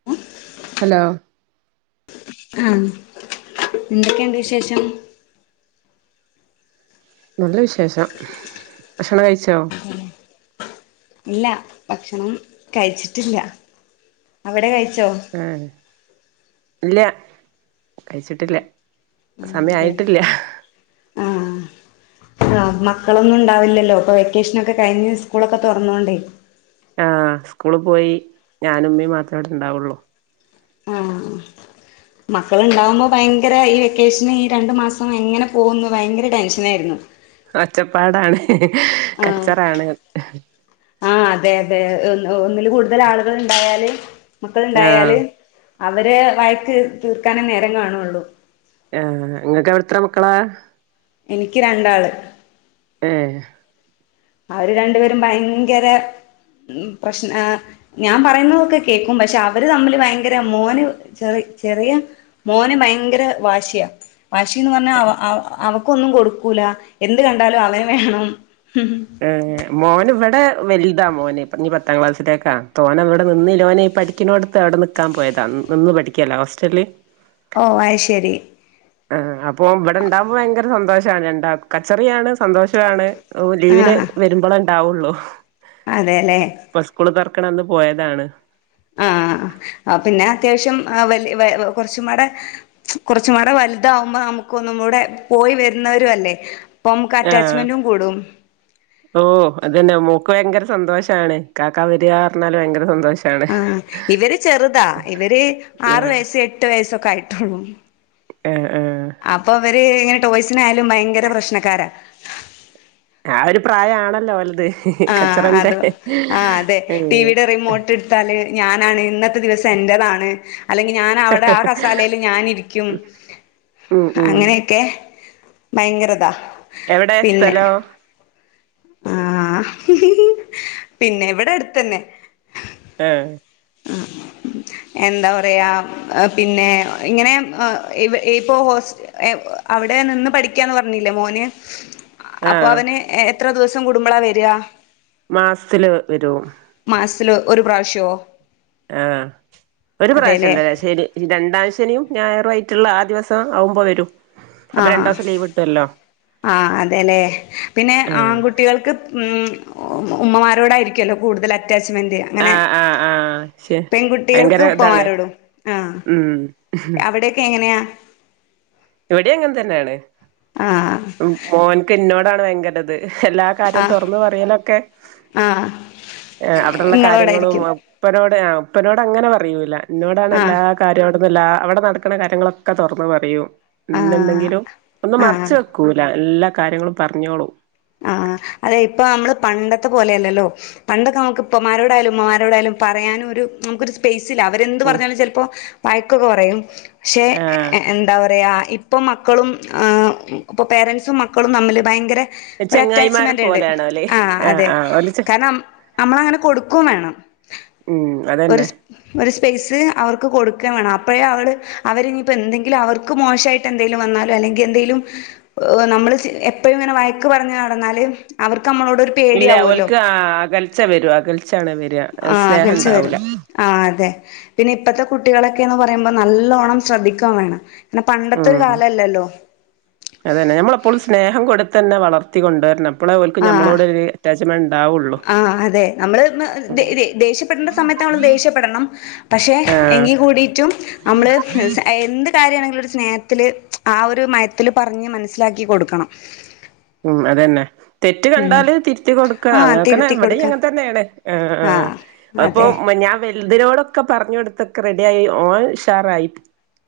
[inaudible] Hello ആഹ് എന്തൊക്കെയുണ്ട് വിശേഷം നല്ല വിശേഷം ഭക്ഷണം കഴിച്ചോ ഇല്ല ഭക്ഷണം കഴിച്ചിട്ടില്ല അവിടെ കഴിച്ചോ ആഹ് ഇല്ല കഴിച്ചിട്ടില്ല ആഹ് സമയം അതെല്ലേ ആയട്ടില്ല ആഹ് ആഹ് മക്കളൊന്നും ഉണ്ടാവില്ലല്ലോ ഇപ്പൊ വെക്കേഷനൊക്കെ കഴിഞ്ഞ് സ്കൂളൊക്കെ തുറന്നോണ്ടേ ആഹ് സ്കൂള് പോയി ഞാനും ഉമ്മേയും മാത്രേ ഇവിടെണ്ടാവുള്ളൂ ആഹ് മക്കളുണ്ടാവുമ്പോ ഭയങ്കര ഈ വെക്കേഷന് ഈ രണ്ട്മാസം എങ്ങനെ പോവുന്ന് ഭയങ്കര ടെൻഷനായിരുന്നു ഒച്ചപ്പാടാണ് ആഹ് കച്ചറാണ് ആഹ് അതെ അതെ ഒന്നില് കൂടുതൽ ആളുകൾ ഉണ്ടായാല് മക്കള് ആഹ് ഉണ്ടായാല് അവരെ വഴക്ക് തീർക്കാനേ നേരം കാണുള്ളൂ ആഹ് നിങ്ങക്ക് അവിടെ എത്ര മക്കളാ എനിക്ക് രണ്ടാള് ഏഹ് അവര് രണ്ടുപേരും ഭയങ്കര പ്രശ്ന ഞാൻ പറയുന്നതൊക്കെ കേക്കും പക്ഷെ അവര് തമ്മില് ഭയങ്കര മോന് ചെറി ചെറിയ മോന് ഭയങ്കര വാശിയ വാശീന്ന് പറഞ്ഞാ അവ അവക്കൊന്നും കൊടുക്കൂല എന്ത് കണ്ടാലും അവന് വേണം [unintelligible] മോന്ഇവിടെ വലുതാ മോന്ഇഞ്പത്താം ക്ലാസ്സിലേക്കാ തോന ഇവിടെ നിന്നില്ല ഓന്ഈ പഠിക്കുന്നോടുത്ത് അവിടെ നി ക്കാൻ പോയതാ നിന്ന് പഠിക്കുകല്ലോ ഹോസ്റ്റലിൽ ഓ അഹ്ശരി ആഹ്അപ്പൊ ഇവിടെണ്ടാവകുമ്പോ ഭയങ്കര സന്തോഷാണ് രണ്ടാക്കുകച്ചറിയാണ് സന്തോഷാണ് ഓ ലീവിന് വരുമ്പോളാഇണ്ടാവുള്ളു അതേല്ലെ ഇപ്പ സ്കൂള് തുറക്കണംന്ന് പോയതാണ്. ആഹ് ആ പിന്നെ അത്യാവശ്യം അ വല്ല്യ കൊച്ചുമ്മാടെ കൊറച്ചുംകൂടെ വലുതാവ്മ്പോ നമുക്കൊന്നും കൂടെ പോയി വരുന്നവര അല്ലേ അപ്പൊ അറ്റാച്ച്മെൻറും കൂടും ഓ തന്നെ മോക്ക് ഭയങ്കര സന്തോഷാണ് കാക്ക വര് പറഞ്ഞാല് ഭയങ്കര സന്തോഷം ആഹ് ഇവര് ചെറുതാ ഇവര് ആറ് ഏഹ് വയസ്സ് എട്ട് വയസ്സക്കെ ആയിട്ടുള്ളു. ആഹ് ആഹ് അപ്പൊ ഇവര്ങ്ങനെ ടോയ്സിനയാലും ഭയങ്കര പ്രശ്നക്കാരാ ആ ഒര് പ്രായാണല്ലോ ഒലത് ആഹ് അതോ ആഹ് അതെ ഏഹ് ടിവിയുടെ റിമോ ട്ടെടുത്താല് ഞാനാണ് ഇന്നത്തെ ദിവസം എന്റതാണ് അല്ലെങ്കിൽ ഞനാവിടെ ആ കസാലൽ ഞാനിരിക്കും ഉം ഉം അങ്ങനെയൊക്കെ ഭയങ്കരതാ എവിടടെ പിന്നെ സ്ഥലോ ആഹ് പിന്നെവ്ടടുത്തന്നെ ഏഹ് എന്താ പറയാ ഏഹ് പിന്നെ ഇങ്ങനെ ഇപ്പോ ഹോസ് അവിടെ നിന്ന് പഠിക്കാന്ന് പറഞ്ഞില്ലേ മോന് ആഹ് അപ്പൊവന് എത്ര ദിവസം കൂടുമ്പളാ വര്യ മാസത്തില് വരും മാസത്തില് ഒരു പ്രാവശ്യോ ആഹ് ഒരു അതെല്ലേ പ്രാവശ്യംല്ല ശരി രണ്ടാം ശനീം ഞായറു ആയിട്ടുള്ള ആ ദിവസം ആവുമ്പോ വരും അപ്പൊ ആഹ് രണ്ട്വസം ലീവ് കിട്ടുവല്ലോ ആഹ് അതെല്ലേ പിന്നെ ആഹ് ആൺകുട്ടികൾക്ക് ഉ ഉമ്മമാരോടായിരിക്കുല്ലോ കൂടുതൽ അറ്റാച്ച്മെന്റ് അങ്ങനെ ആഹ് ആഹ് ആഹ് ശെ പെൺകുട്ടികൾക്ക് ഭയങ്കര ഇതാണ് ഉപ്പമാരോടും ആഹ് ഉം അവിടൊക്കെ എങ്ങനെയാ? ഇവിടേംങ്ങനെ തന്നെയാണ് ആഹ് ആ മോൻക്കിന്നോടാണ് ഭയങ്കരിത് എല്ലാ കാര്യോ ആഹ് തൊറന്ന് പറയലൊക്കെ ആഹ് അവിട്ള്ള കാര്യങ്ങളും നിങ്ങളോടായിരിക്കും ഉപ്പനോട് ആ ഉപ്പനോട്ങ്ങനെ പറയൂല്ല എനന്നോടാണ് എല്ലാ ആഹ് കാര്യം അവിടന്നില്ല അവിട നടക്ക്ന്ന കാര്യങ്ങളൊക്കെ തൊറന്ന് പറയും ആഹ് എന്തുണ്ടെങ്കിലും ഒന്നും മറച്ച് ആഹ് വെക്കൂല എല്ലാ കാര്യങ്ങളും പറഞ്ഞോളൂ ആഹ് അതെ ഇപ്പമ്മള് പണ്ടത്തെ പോലെയല്ലല്ലോ പണ്ടൊക്കെ നമുക്ക് ഇപ്പമാരോടായാലും ഉമ്മമാരോട ആയാലും പറയാനൊരു നമുക്കൊരു സ്പേസില അവരെന്ത് ഉം പറഞ്ഞാലും ചിലപ്പോ വയക്കൊക്കെ പറയും ആഹ് പക്ഷെന്താ പറയാ ഇപ്പം മക്കളും ആഹ് പേരൻസും മക്കളും തമ്മിൽ ഭയങ്കര ഒരു ചെങ്ങായിമാരെ അറ്റാച്ച്മെന്റ് ണ്ട് പോലെയാണോ ലെ ആഹ് അതെ ആഹ് ഓല് ചെ കാരണം നമ്മ നമ്മളങ്ങനെ കൊടുക്കയും വേണം. ഉം ഒര് അതന്നെ സ് ഒര് സ്പെയ്സ് അവർക്ക് കൊടുക്കേം വേണം അപ്പഴാ അവള് അവരെനിയിപ്പോ എന്തെങ്കിലും അവർക്ക് മോശായിട്ട് എന്തെലും വന്നാലോ അല്ലെങ്കി എന്തേലും നമ്മള് എപ്പഴും ഇങ്ങനെ വയക്ക് പറഞ്ഞ് നടന്നാല് അവർക്ക് നമ്മളോട് ഇല്ല പേടിയാവുമല്ലോ ഓൽക്ക് ആ അകൽച്ച വെരും അകൽച്ചാണെവെര സ്നേഹം ണ്ടാവൂല ആഹ് അതെ പിന്നെ ഇപ്പത്തെ കുട്ടികളൊക്കെന്ന് പറയുമ്പോ നല്ലോണം ശ്രദ്ധിക്ക്യേം വേണം പിന്നെ പണ്ടത്തെ കാലല്ലല്ലോ അതെന്നെ നമ്മളെപ്പോളും സ്നേഹം കൊട്ത്തെന്നെ വളർത്തി കൊണ്ടോര്ണം ആഹ് ആഹ് അതെ നമ്മള് ദേ ഉം ദേ ദേശ്യം പ്പെടണ്ട സമയത്ത് നമ്മള് ദോശ്യപ്പെടണം പക്ഷെ ആഹ് എങ്കികൂടിറ്റും നമ്മള് സ എന്ത് കാര്യാണെങ്കിലും ഒരു സ്നേഹത്തില് ആ ഒരു മയത്തില് പറഞ്ഞ് മനസ്സിലാക്കി കൊടുക്കണം ഉം അതെന്നെ തെറ്റ് ഉം കണ്ടാല് തിരുത്തി കൊട്ക്ക ആഹ് അങ്ങക്കനെ തിരുത്തി ഇവിടെ കൊടുക്കാം അങ്ങൻത്തെന്നെണ് ആഹ് ആഹ് അത്പ്പൊ അതെ ഞാൻ വെൽതിനോടൊക്കെ പർഞൊട്ത്തൊക്കെ റെഡിയായി ഓൻ ഉഷാറായി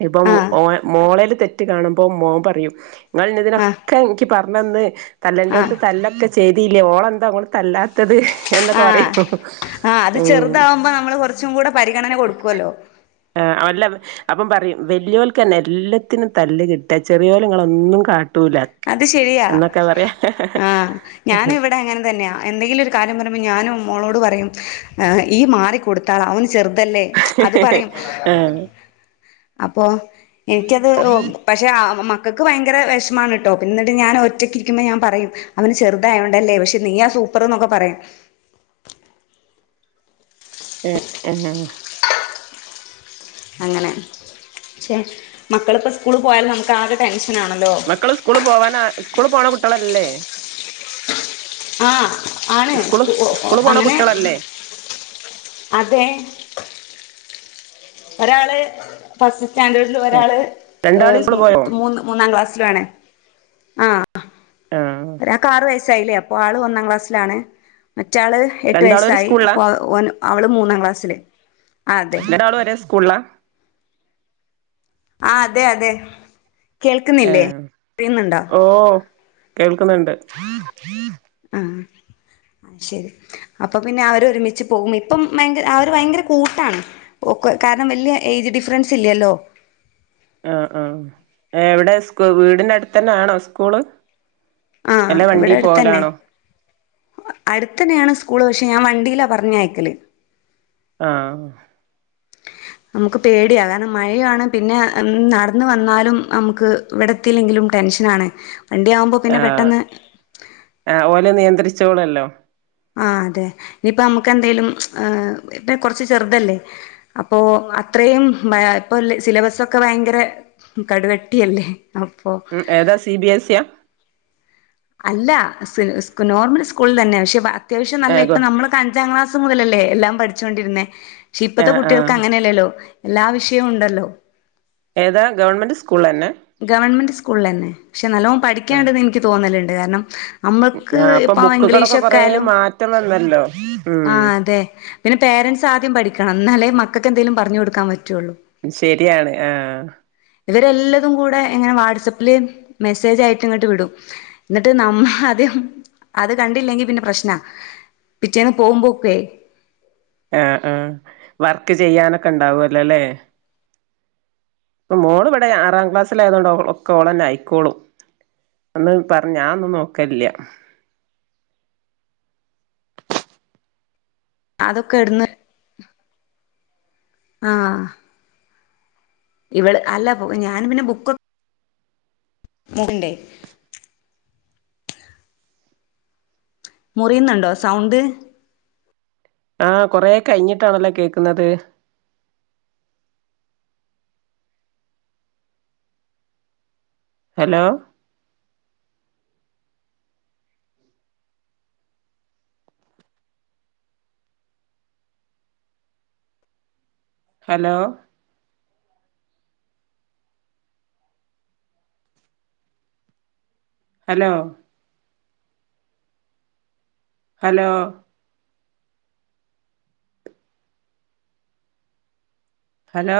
ഇപ്പം ആഹ് ഓ മോളേല് തെറ്റ് കാണുമ്പോ മോൻ പറയും ഇങ്ങള് ന്നെ ആഹ് ഇതിനൊക്കെ ഇൻക്ക് പർ മ്മന്ന് ആഹ് തല്ലൻഡിയോട്ത്ത് തല്ലൊക്കെ ചെയ്തില്ലേ ഓളെന്താ ഓളെ തല്ലാത്തത് എന്തൊക്കെ ആഹ് പറയും ആഹ് അത് ഉം ചെറുതാവുമ്പോ നമ്മള് കൊറച്ചും കൂടെ പരിഗണന [unintelligible] കൊടുക്കുവല്ലോ ആഹ് ഒല്ല [unintelligible] അപ്പം പറയും വെല്യോൽക്കെന്നെ എല്ലത്തിനും തല്ല് കിട്ടാ ചെറിയോലെങ്ങളൊന്നും കാട്ടൂല അത് ശെരിയാ എന്നൊക്കെ പറയാ ആ ഞാനിവടെ അങ്ങൻ തെന്നയാ എന്തെങ്കിലൊര് കാര്യം പറയുമ്പോ ഞാനും മോളോട് പറയും ഇയ്യ് മാറി കൊട്ത്താള അവന് ചെർതല്ലേ അത് പറയും ആഹ് അപ്പൊ എനിക്കത് ഓ പക്ഷെ ആ മക്കക്ക് ഭയങ്കര വെഷമാണ് ട്ടോ ഞാൻ ഒറ്റക്കിരിക്കുമ്പോ ഞാൻ പറയും അവന് ചെറുതായോണ്ടല്ലേ പക്ഷെ നീ ആ സൂപ്പറ് ന്നൊക്കെ പറയും ഏ [unintelligible] അങ്ങനെ പക്ഷെ മക്കള്പ്പം സ്കൂള് പോയാലും നമുക്ക് ആകെ ടെൻഷനാണല്ലോ മക്കള് സ്കൂള് പോവാനാ സ്കൂള് പോണ കുട്ട്യാളല്ലേ ആഹ് ആണ് സ്കൂള് സ്കൂള് പോണ അങ്ങനെ കുട്ടികളല്ലേ അതെ ഒരാള് ഫസ്റ്റ് സ്റ്റാൻഡേ ലും ഏഹ് ഒരാള് രണ്ടാള് സ്കൂള് പോയോ എ മൂന്ന് മൂന്നാം ക്ലാസ്സിലു ആണ് ആഹ് ഒരാക്കാറ് വയസ്സായില്ലേ അപ്പോ ആള് ഒന്നാം ക്ലാസ്സിലാണ് മറ്റാള് എട്ട് രണ്ടാളും ഒരു വയസ്സായി സ്കൂളിലാ അപ്പൊ ഓന് അവള് മൂന്നാം ക്ലാസ്സില് അതെ ണ്ടാളും ഒരേ സ്കൂൾ ളാ ആഹ് അതെ അതെ കേൾക്കുന്നില്ലേ ഏഹ് അറിയുന്നുണ്ടോ ഓ കേൾക്ക്ന്ന്ണ്ട് ആഹ് ശെരി അപ്പൊ പിന്നെ അവരൊരുമിച്ച് പോകും ഇപ്പം ഭയങ്ക അവര് ഭയങ്കര കൂട്ടാണ് ഒക്കെ കാരണം വെല്യ എയ്ജ് ഡിഫൻസ് ല്ലല്ലോ ആഹ് ആഹ് എവടെ സ്കൂ വീട്നട്ത്തെന്നാണോ സ്കൂള് ആഹ് അല്ലെ വണ്ടി ഇവടട്ത്തെന്നെ പോവലാണോ അട്ത്തെന്നെണ് സ്കൂള് പക്ഷെ ഞാൻ വണ്ടീലാ പർഞ്ഞയക്കല് ആഹ് നമുക്ക് പേടിയാ കാരണം മഴയാണ് പിന്നെ നടന്ന് വന്നാലും നമുക്ക് ഇവടെത്തില്ലെങ്കിലും ടെൻഷനാണ് വണ്ടിയാകുമ്പൊ പിന്നെ പെട്ടെന്ന് ആ ഓലെ നിയന്ത്രിച്ചോളല്ലോ ആ അതെ ഇനിപ്പ നമ്മുക്ക് എന്തേലും ഇപ്പ കൊറച്ച് ചെറുതല്ലേ അപ്പോ അത്രയും ഇപ്പൊ സിലബസ ക്കെ ഭയങ്കര കടുവട്ടിയല്ലേ ഉ ഏതാ സി ബി എസ് സിയ അല്ല നോർമൽ സ്കൂളിൽ തന്നെ പക്ഷെ അത്യാവശ്യം നല്ല ഏഹ് ഗോ ഇപ്പ നമ്മള അഞ്ചാം ക്ലാസ് മുതലല്ലേ എല്ലാം പഠിച്ചുകൊണ്ടിരുന്നേ പക്ഷെ ഇപ്പഴത്തെ ആഹ് കുട്ടികൾക്ക് ആഹ് അങ്ങനെയല്ലല്ലോ എല്ലാ വിഷയോണ്ടല്ലോ ഏതാ ഗവൺമെൻറ് സ്കൂളിലന്നെ ഗവൺമെന്റ് സ്കൂളിലന്നെ പക്ഷെ നല്ലോം ആഹ് പഠിക്കാണ്ടന്ന് എനിക്ക് തോന്നലുണ്ട് കാരണം അമ്മക്ക് ആഹ് അപ്പൊ ഇപ്പൊ ബുക്കുകളൊക്കെ കൊറേ ഇംഗ്ലീഷൊക്കായാലും മാറ്റം വന്നല്ലോ ആ ഉം അതെ പിന്നെ പേരൻറ്സ് ആദ്യം പഠിക്കണം എന്നാലേ മക്കൾക്ക് എന്തെങ്കലും പറഞ്ഞു കൊടുക്കാൻ പറ്റുവുള്ളൂ ശരിയാണ് ആഹ് ഇവരെല്ലതും കൂടെ എങ്ങനെ വാട്സആപ്പില് മെസ്സേജ് ആായിട്ട് ഇങ്ങോട്ട് വിടും ന്നിട്ട് നമ്മളാദ്യം അത് കണ്ടില്ലെങ്കി പിന്നെ പ്രശ്നാ പിറ്റേന്ന് പോകുമ്പോൾക്കെ ആഹ് ആഹ് വർക്ക് ചെയ്യാനൊക്കെ ഉണ്ടാവല്ലോല്ലേ പ്പം മോള് ഇവിടെ ആറാം ക്ലാസ്സിലായതുകൊണ്ട് ഒക്കെ ഒള്ളെന്നെ ആയിക്കോളൂ അന്ന് പറഞ് ഞാൻ ഒന്നും നോക്കലില്ല അതൊക്കെ എടുന്ന് ആഹ് ഇവള് അല്ല പൊ ഞാൻ പിന്നെ ബുക്കോ [unintelligible] മുറിയുന്നുണ്ടോ സൗണ്ട് ആഹ് കൊറെ കഴിഞ്ഞിട്ടാണല്ലോ കേൾക്കുന്നത് hello hello hello hello hello